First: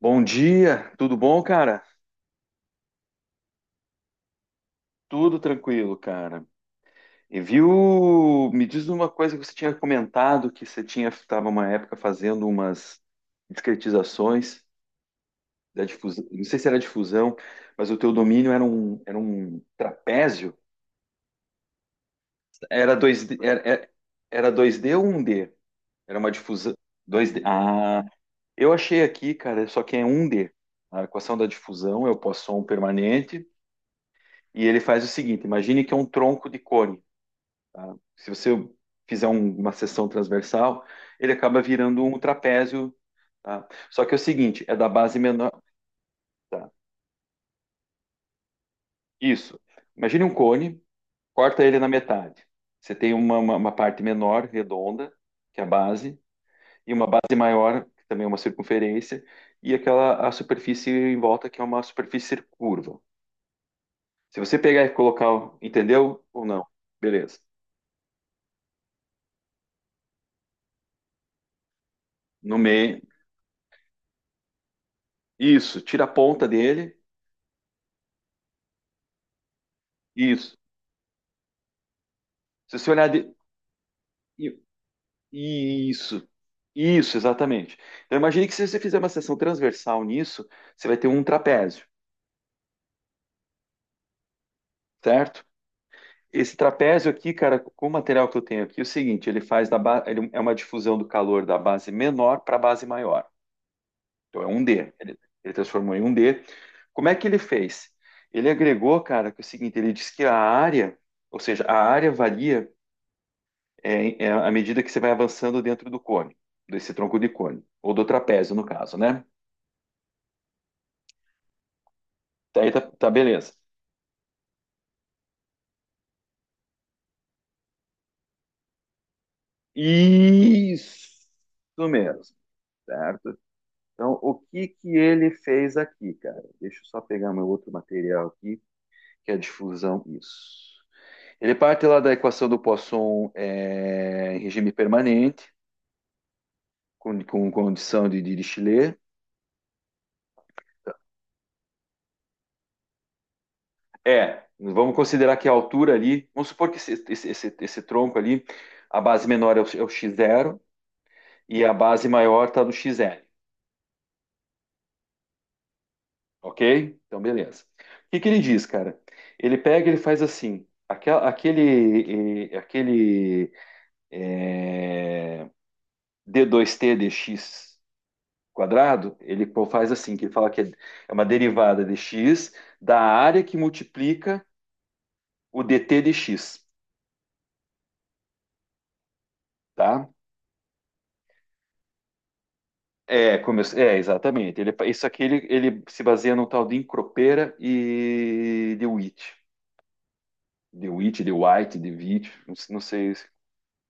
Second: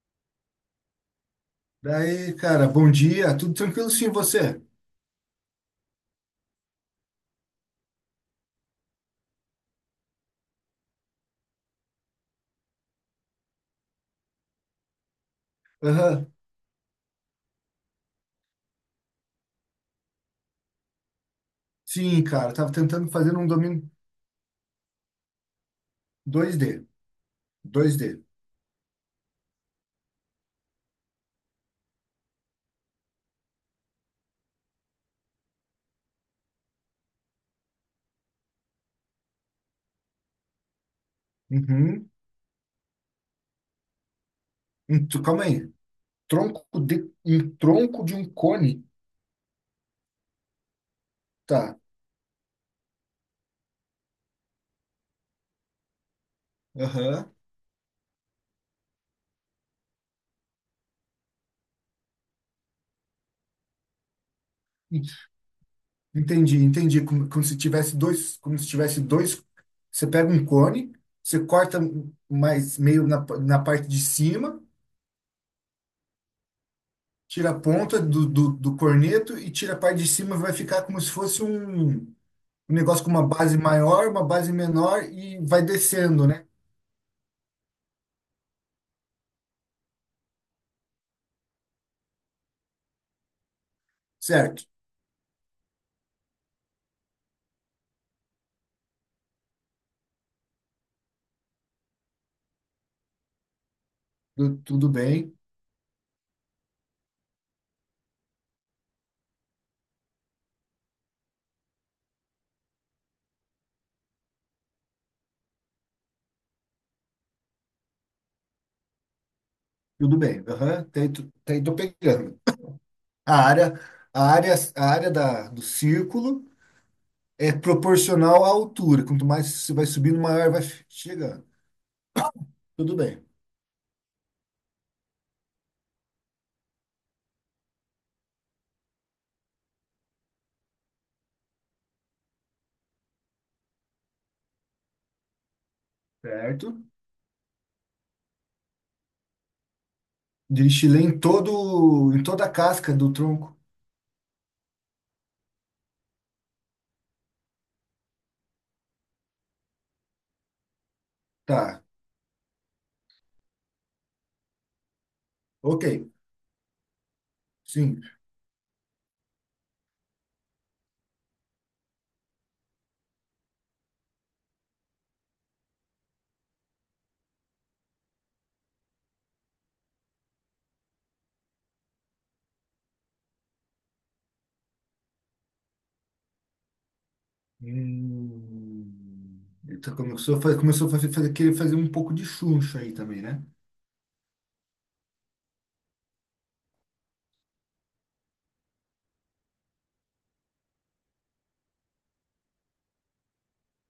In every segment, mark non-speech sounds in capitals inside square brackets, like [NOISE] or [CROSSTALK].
Bom dia, tudo bom, cara? Daí, cara, bom dia, tudo tranquilo sim, você? Tudo tranquilo, cara. E viu? Me diz uma coisa que você tinha comentado que você tinha estava uma época fazendo umas discretizações da difusão. Aham. Não sei se era difusão, mas o teu domínio era um trapézio. Sim, cara, tava Era tentando dois fazer d um era, era domínio era 2D ou um d. Era uma dois difusão d dois d. dois Ah, d eu achei aqui, cara, só que é um d. A equação da difusão é o Poisson permanente e ele faz o seguinte: imagine que é um tronco de cone, tá? Se você fizer uma seção transversal, ele acaba virando Uhum. um trapézio, tá? Só que é o seguinte, é da base Calma menor, aí, tá? Um tronco de um cone. Isso. Imagine um cone, corta Tá. ele na metade. Você tem uma parte menor, redonda, que é a base, e uma Aham. base maior, que também é uma circunferência, e aquela a superfície em volta, que é uma superfície curva. Se você pegar e colocar, entendeu ou Entendi, não? entendi, Beleza. como se tivesse dois. Você pega um cone, você corta um, No mais meio, meio na parte de cima, isso, tira a ponta dele, tira a ponta do corneto e tira a parte de cima, vai isso. ficar como se fosse um. Um Se você negócio olhar com uma de, base maior, uma base menor e vai descendo, Isso, né? isso, exatamente. Então, imagine que se você fizer uma seção transversal nisso, você vai ter um trapézio, Certo. certo? Esse trapézio aqui, cara, com o material que eu tenho aqui, é o seguinte: ele faz da ba... ele é uma difusão do calor da base menor para a base maior. Então, é um Tudo D. Ele, bem, ele transformou em um D. Como é que ele fez? Ele agregou, cara, que é o seguinte: ele diz que a área, ou seja, a área varia é à medida que você vai avançando dentro do cone, desse tronco de cone, ou do trapézio, no caso, né? tudo bem. Aham. Tem, tô pegando. Tá, aí tá, tá, A beleza. área, a área do círculo é proporcional à altura. Quanto mais você vai subindo, maior Isso chegando. mesmo, Tudo bem. certo? Então, o que que ele fez aqui, cara? Deixa eu só pegar meu outro material aqui, que é a difusão. Isso. Ele parte lá da equação do Poisson é, em regime permanente, Certo. Com condição de Dirichlet. Destilei em toda a casca do tronco. É, vamos considerar que a altura ali, vamos supor que esse tronco ali, a base menor é o x zero e a Tá. base maior está no xn. Ok. Ok? Então, beleza. Sim. O que que ele diz, cara? Ele pega, ele faz assim, aquele d dois t dx quadrado, faz assim, que ele fala que é uma derivada de x da área que multiplica o dt dx, Hum, então tá? Começou a querer fazer um pouco de chuncho aí também, É, né? É exatamente. Isso aqui ele, ele se baseia no tal de Encropera e de Witt. De Witt, de White, de Witt, não sei, não sei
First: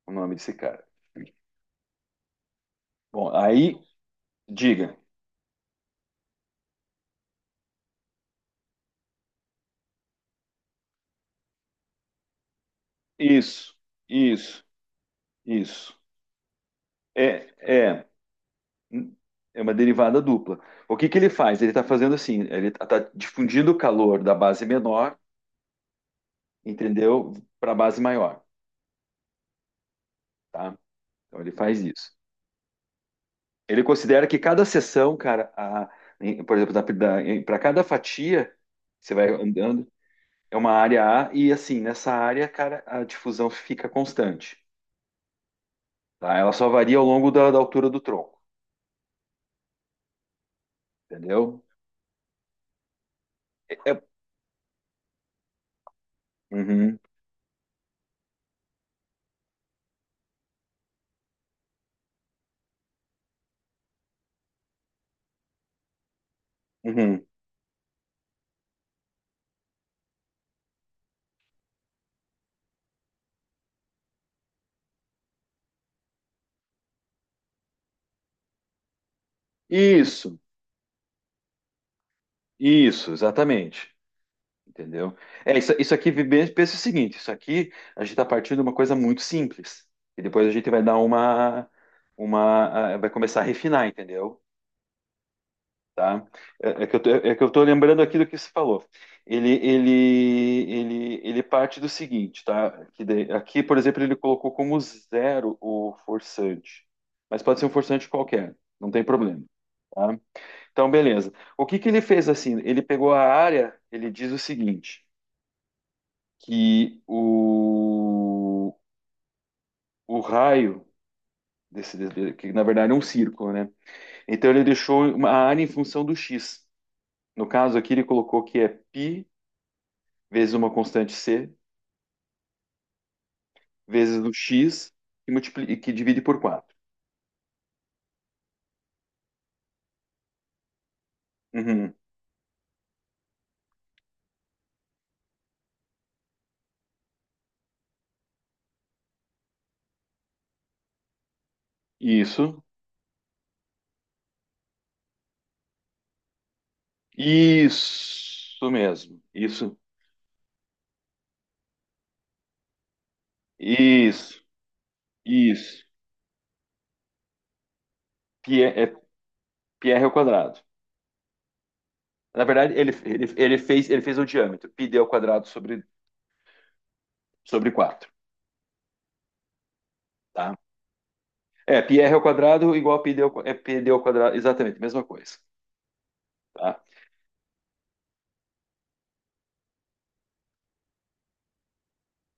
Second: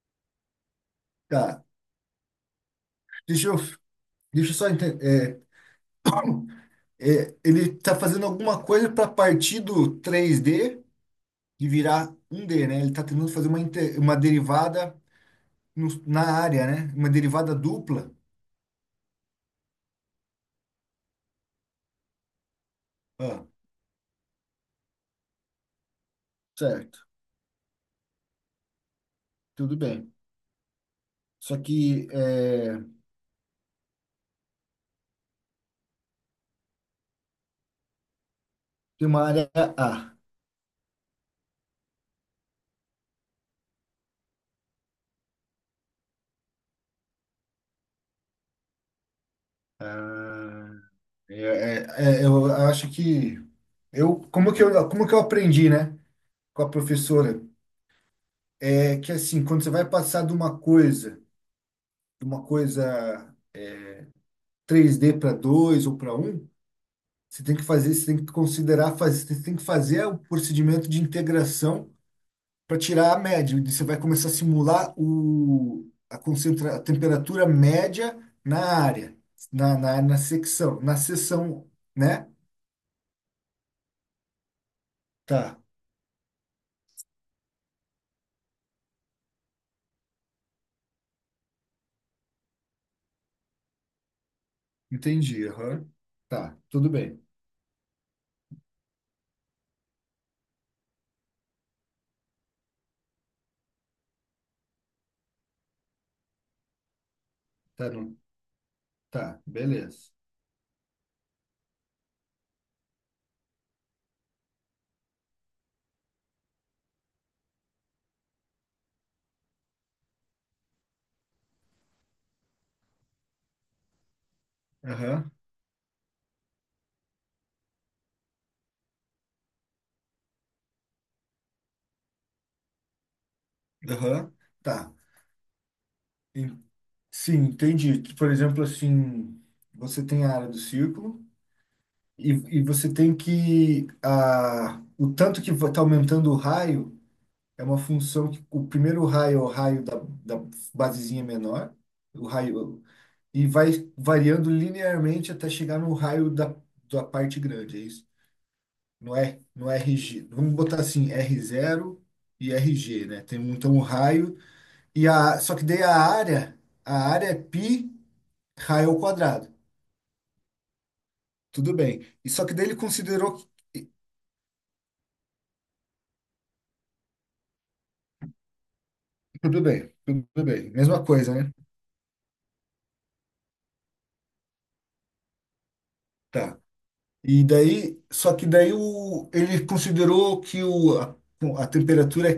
o nome desse cara. Tá. Bom, Deixa eu, aí, Deixa eu só diga. entender. Ele está fazendo alguma coisa para partir do três d e virar um d, né? Ele está tentando fazer Isso, uma isso, derivada isso. na área, né? Uma É, derivada é, dupla. é, uma derivada dupla. O que que ele faz? Ele está fazendo assim, ele está Ah, difundindo o calor da base menor, certo. entendeu? Para a base maior, Tudo bem. tá? Então ele Só faz que isso. é, Ele considera que cada seção, cara, por exemplo, para cada fatia, tem você uma vai área andando, A. é uma área A e assim, nessa área, cara, a difusão fica constante, tá? Ela só varia ao longo da, da altura do tronco, Ah, entendeu? é- eu acho que É, é- como que eu aprendi, né? Com a uhum, professora. É que assim, quando você vai passar de uma coisa 3D para dois ou para um, uhum. você tem que você tem que você tem que fazer o procedimento de integração para tirar a média. E você vai começar a simular a temperatura média na área, na Isso, na seção, né? isso, exatamente. Entendeu? É, Tá, isso, pensa o seguinte, isso aqui a gente está partindo de uma coisa muito simples. E depois a gente vai dar vai começar a refinar, entendeu? entendi. Aham. Tá? Tá, É, é tudo que eu tô, bem. é que eu tô lembrando aqui do que você falou. Ele, ele, ele parte do seguinte, tá? Que daí- aqui, por exemplo, ele colocou como zero o forçante. Mas pode ser um Tá, forçante não, qualquer, não tem tá, problema, beleza. tá? Então, beleza. O que que ele fez assim? Ele pegou a área, ele diz o seguinte, que o raio que na verdade é um círculo, né? Então ele deixou uma Aham, a área em função do x. No caso aqui ele colocou que é π vezes uma constante c vezes o aham, x tá. Que divide por En- quatro. Sim, entendi. Por exemplo, assim, você tem a área do círculo. Uhum. E, e você tem que. O tanto que está aumentando o raio é uma função que o primeiro raio é o raio da basezinha menor, o Isso. raio, e vai variando linearmente até chegar no raio da parte grande, é isso? Isso No mesmo. R, no Isso. RG. Vamos botar assim, r zero e RG, né? Então o raio. Isso. E a, só que daí Isso. A área é π Pi é raio ao quadrado. pi r ao quadrado. Tudo bem. E Na só que daí verdade, ele ele, ele, considerou. ele fez, ele fez o diâmetro, πd ao quadrado sobre, sobre quatro, Tudo bem, tudo tá? bem. Mesma coisa, né? É, πr ao quadrado igual a é πd ao quadrado, exatamente, mesma coisa, Tá. tá? E daí, só que daí ele considerou a temperatura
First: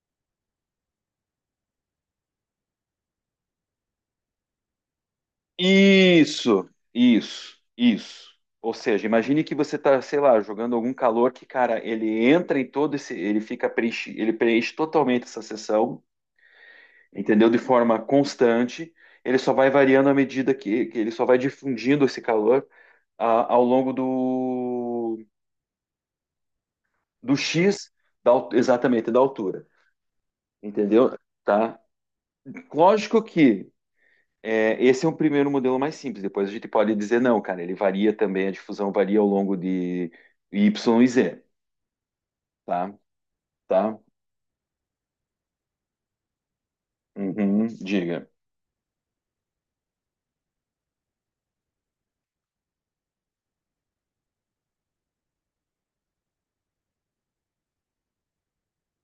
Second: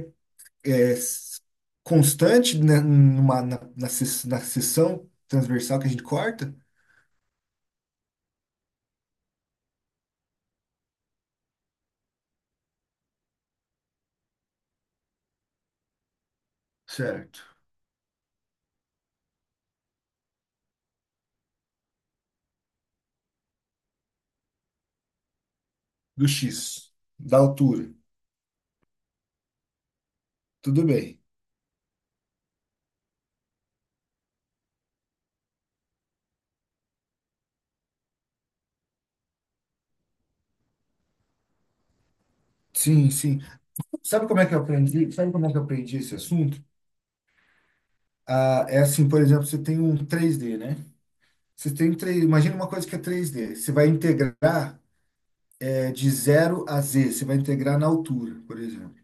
é s- constante na numa, na, na, ses- na seção transversal que a gente corta, Isso, isso, isso. Ou seja, imagine que você está, sei lá, jogando algum calor que, cara, ele entra em todo esse, ele preenche totalmente essa seção, certo? entendeu? De forma constante, ele só vai variando à medida que ele só vai difundindo esse calor ao longo do Do X, do da altura. X, exatamente, da altura. Tudo Entendeu? bem. Tá? Lógico que esse é um primeiro modelo mais simples. Depois a gente pode dizer, não, cara, ele varia também, a difusão varia ao longo de Y e Z. Tá? Sim, sim. Tá? Sabe como é que eu aprendi? Sabe como é que eu aprendi esse assunto? Uhum, diga. Ah, é assim, por exemplo, você tem um três d, né? Você tem um 3, imagina uma coisa que é três d. Você vai integrar É de zero a Z, você vai integrar na altura, por exemplo,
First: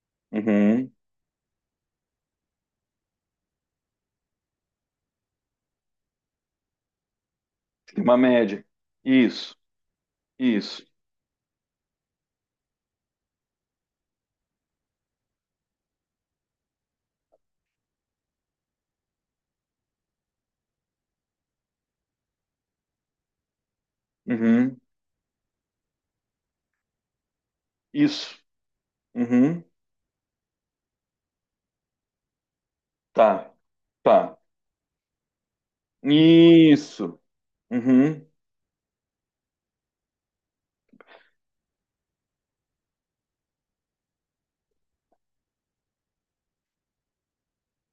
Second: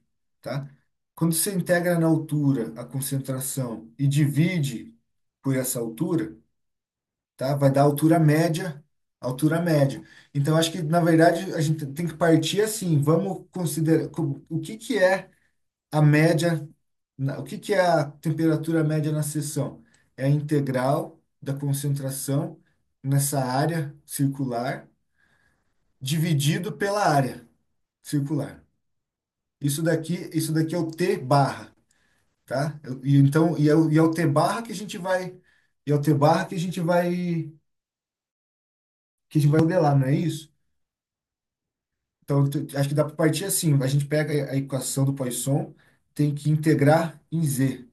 tá? Uhum. Quando você integra na altura a concentração e divide por essa altura, tá? Vai dar Tem uma altura média. média, Isso, altura média. Então, acho que, isso. na verdade, a gente tem que partir assim. Vamos considerar o que que é a média, o que que é a temperatura média na seção? É a integral da concentração nessa área Uhum, circular dividido pela área isso. circular. Uhum, Isso daqui é o T barra, tá? E tá, então, e é o T tá. barra que a gente vai, e é o T barra que a gente Isso. vai, Uhum, que a gente vai modelar, não é isso? Então, acho que dá para partir assim. A gente pega a equação do Poisson, tem que integrar em Z,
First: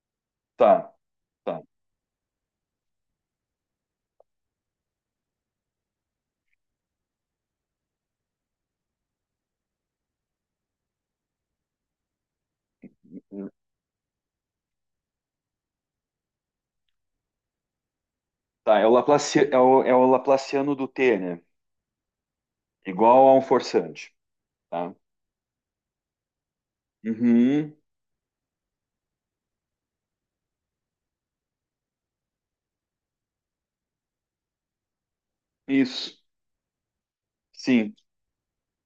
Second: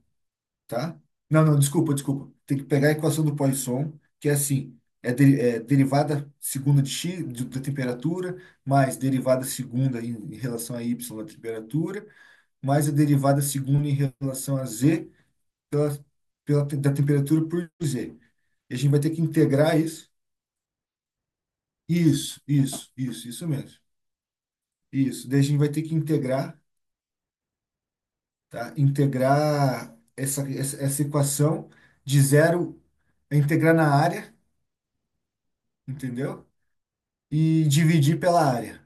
tá, tá? Não, não, tá. desculpa, desculpa. Tem que pegar a equação do Poisson, que é assim, é derivada segunda de x da temperatura, mais derivada segunda em relação a y da temperatura, mais a derivada segunda em relação a z pela, da temperatura por Z. E a Tá, gente vai ter que é integrar o, é o isso. Laplaciano do T, né? Isso, isso, Igual isso, a um isso mesmo. forçante, tá? Isso. Daí a gente vai ter que integrar, Uhum, tá? Integrar essa equação de zero, é integrar na área, isso. entendeu? E Sim. dividir pela área.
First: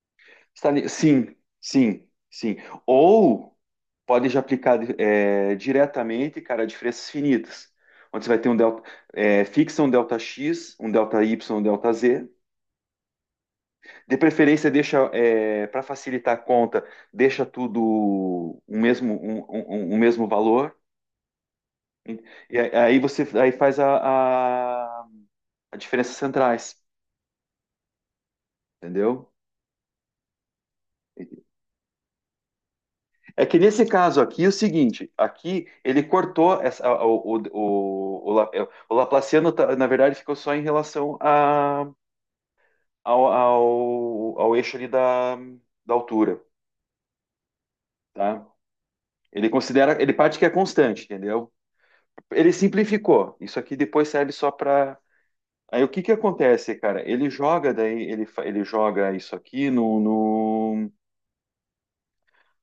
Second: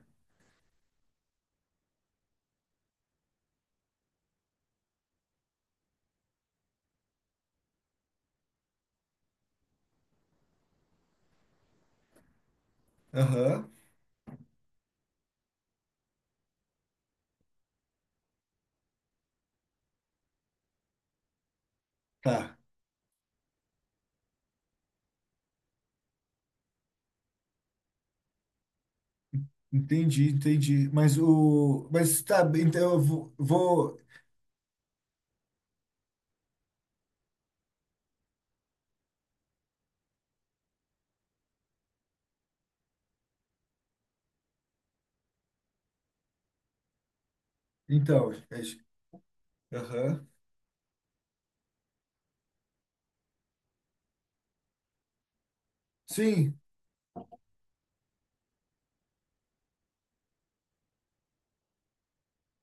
Sim, sim, sim. Ou pode já aplicar diretamente, cara, diferenças finitas. Onde você vai ter um delta, fixa um delta x, um delta y, um delta z. Aham, De preferência, deixa, para facilitar a conta, deixa tudo o mesmo, um mesmo valor. E tá. aí você aí faz a diferenças centrais, entendeu? Entendi, entendi. Mas o. Mas tá, bem, então eu vou. É que nesse caso aqui é o seguinte, aqui ele cortou o, o, o, La- é, o Laplaciano, tá- na verdade, ficou só em relação ao eixo ali da, da altura, Então, tá? Isso. Ele considera, ele Aham. parte que é constante, entendeu? Ele simplificou. Isso aqui depois serve só para. Aí o que que Sim, acontece, cara? Ele joga daí, ele joga isso aqui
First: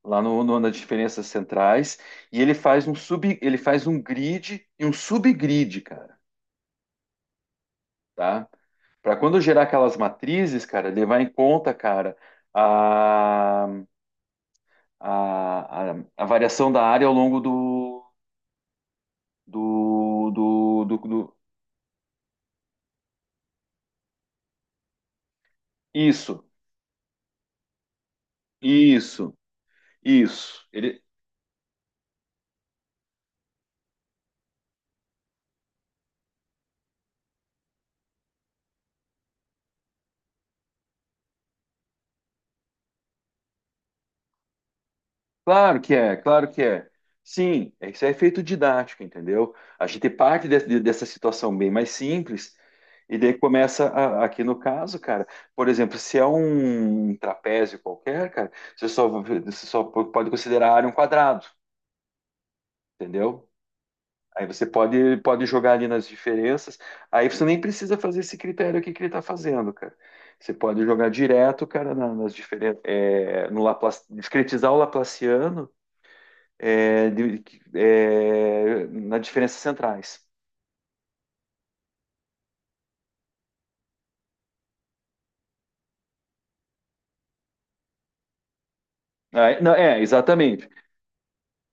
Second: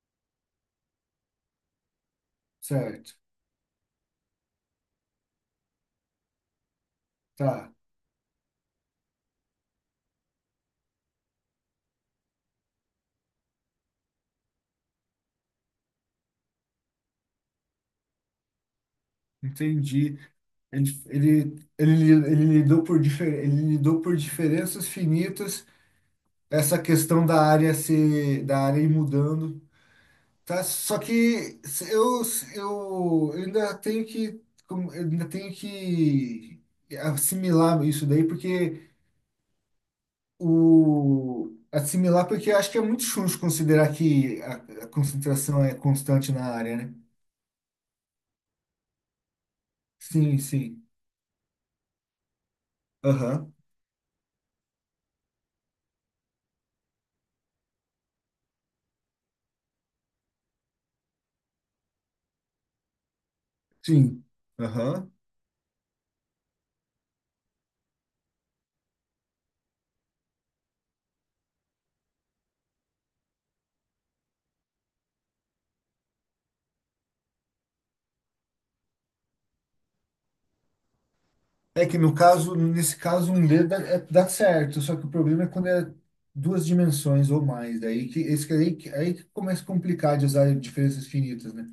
lá nas diferenças centrais e ele faz um certo. sub, ele faz um grid e um subgrid, cara, Tá, tá? Para quando gerar aquelas matrizes, cara, levar em conta, cara, a, a variação da área ao longo do, entendi. do, do, do, do- Ele lidou ele lidou por diferenças finitas, Isso, essa questão da área ir isso, mudando, tá? isso. Só que eu ainda tenho que, eu ainda tenho que assimilar isso daí, porque assimilar, porque eu acho que é muito chuncho considerar que a concentração é Claro que é, constante na claro que área, é. né? Sim, isso é efeito didático, entendeu? A gente Sim, parte sim. dessa situação bem mais simples e daí Aham. começa a- aqui no caso, cara, por exemplo, se é um trapézio qualquer, cara, você só pode considerar a área um quadrado. Entendeu? Sim. Aí você Aham. pode, pode jogar ali nas diferenças. Aí você nem precisa fazer esse critério aqui que ele está fazendo, cara. Você pode jogar direto, cara, nas diferenças, no Laplace, discretizar o Laplaciano é, de- nas diferenças centrais. É que no caso, nesse caso, dá certo, só que o problema é quando é duas dimensões ou mais, daí que esse que é aí, é aí que começa a Não, é, complicar de usar exatamente. diferenças finitas, né?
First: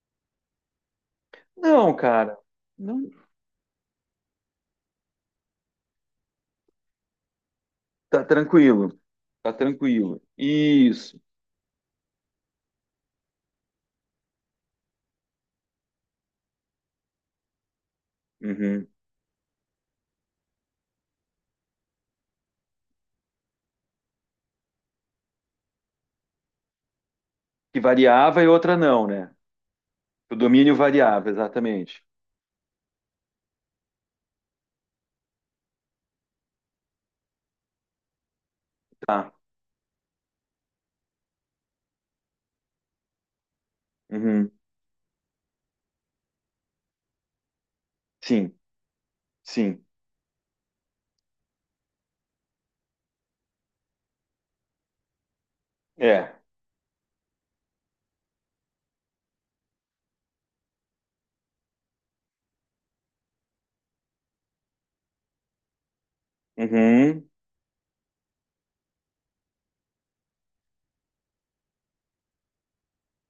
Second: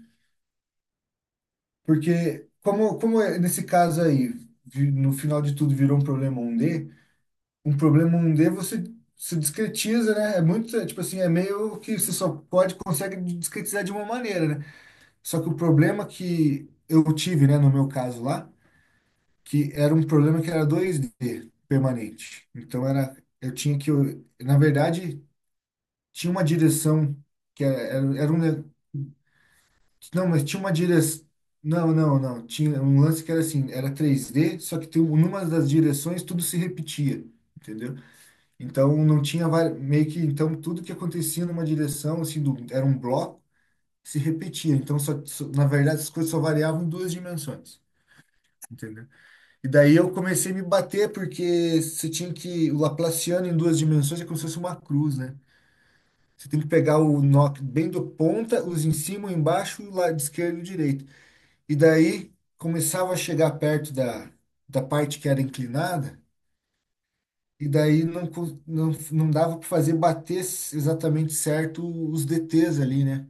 Não, cara, Porque não, como é nesse caso aí, no final de tudo virou um problema um d, tá você tranquilo, se tá discretiza, tranquilo. né? Tipo Isso. assim, é meio que você só pode consegue discretizar de uma maneira, né? Só que o problema que eu tive, né, no meu caso lá, Uhum. que era um problema que era 2D permanente. Então era, eu tinha que, eu, na verdade, tinha uma direção que Que era variava e outra não, né? não, O mas tinha uma domínio direção. variava, Não, exatamente. não, não, tinha um lance que era assim, era 3D, só que tem, numa das direções tudo se repetia, entendeu? Então não Tá. tinha meio que, então tudo que acontecia numa direção, assim, era um bloco, se Uhum. repetia. Então só, na verdade as coisas só variavam em duas dimensões, Sim, entendeu? E sim. daí eu comecei a me bater, porque você tinha que. O Laplaciano em duas dimensões é como se fosse uma cruz, né? É. Você tem que pegar o nó bem do ponta, os em cima, o embaixo, o lado esquerdo e o direito. E daí começava a chegar perto da parte que era inclinada, Uhum. e daí não, não, não dava para fazer bater exatamente certo os DTs ali, né?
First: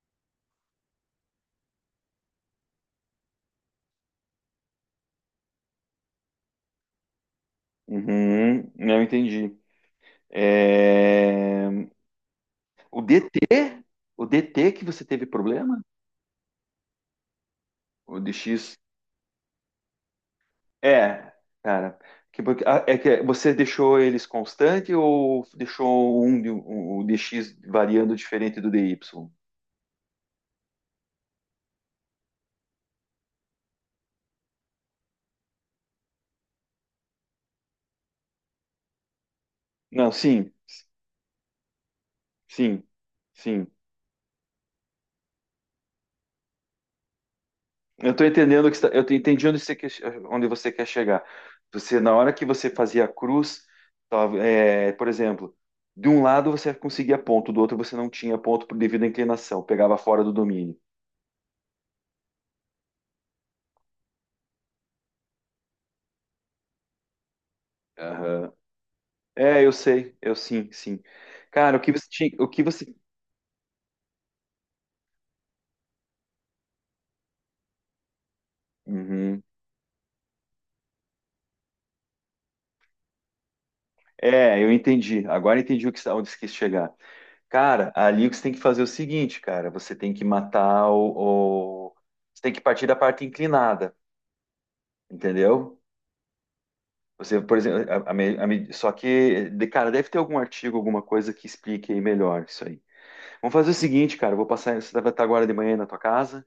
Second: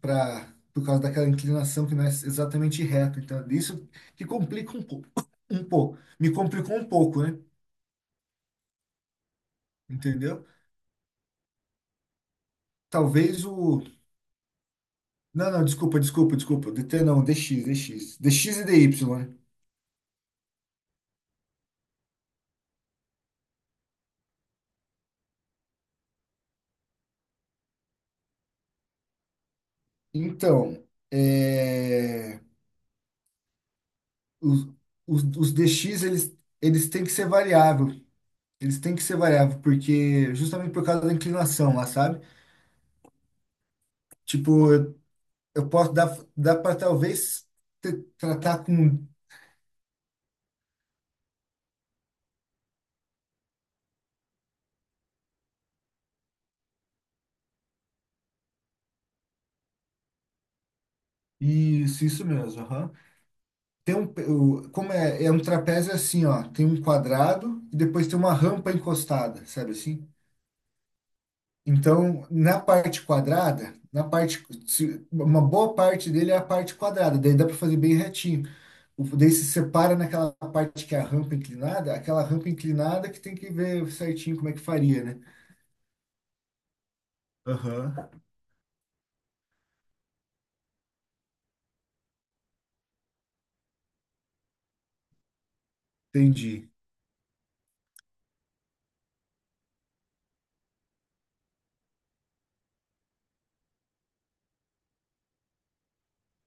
Por causa daquela inclinação que não é exatamente reta. Então, isso que complica um pouco. [COUGHS] Um pouco. Me complicou um pouco, né? Uhum. Não entendi. Entendeu? É, o DT? Talvez o. O DT que você teve Não, não, problema? desculpa, desculpa, desculpa. DT não, DX O DX e DX? DY, né? É, cara. É que você deixou eles constante ou deixou o DX variando diferente do DY? Então, é, os, os DX, eles têm que ser variável. Eles têm que ser variável, Não, porque sim, justamente por causa da inclinação lá, sabe? sim, sim. Tipo, eu posso dar, dá para talvez Eu estou tratar entendendo o que está, com. Entendi onde você quer chegar. Você, na hora que você fazia a cruz, tava, por exemplo, de um lado você conseguia ponto, do outro você não tinha ponto por devido à inclinação, pegava fora do domínio. Isso mesmo. Aham. Tem como é um trapézio assim, ó. Tem um quadrado e depois tem uma Aham. rampa encostada, É, sabe eu assim? sei, eu sim, sim. Cara, o que você Então, tinha, o na que você, parte quadrada, na parte, se- uma boa parte dele é a parte quadrada, daí dá para fazer bem retinho. O, daí uhum. se separa naquela parte que é a rampa inclinada, aquela rampa inclinada que tem que ver certinho como é que É, eu faria, né? entendi. Agora entendi onde você quis chegar. Cara, Aham, ali o que você tem que fazer é o seguinte, cara, você tem que partir da parte inclinada, entendeu? entendi. Você, por exemplo, só que, cara, deve ter algum artigo, alguma coisa que explique aí melhor isso aí. Vamos fazer o seguinte, cara, eu vou passar, você vai estar agora de manhã aí na tua casa.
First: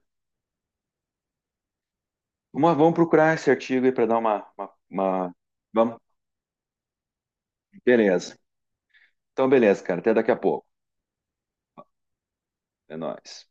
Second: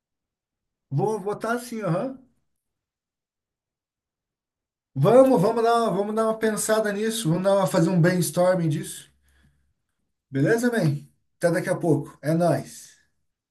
Vou botar assim, aham. Vamos, vamos procurar esse artigo aí para dar uma. Vamos dar uma, Vamos, vamos dar uma pensada nisso, fazer um beleza. brainstorming disso. Então, beleza, cara, até daqui a pouco. Beleza, man? Até daqui a pouco. É É nóis. nóis.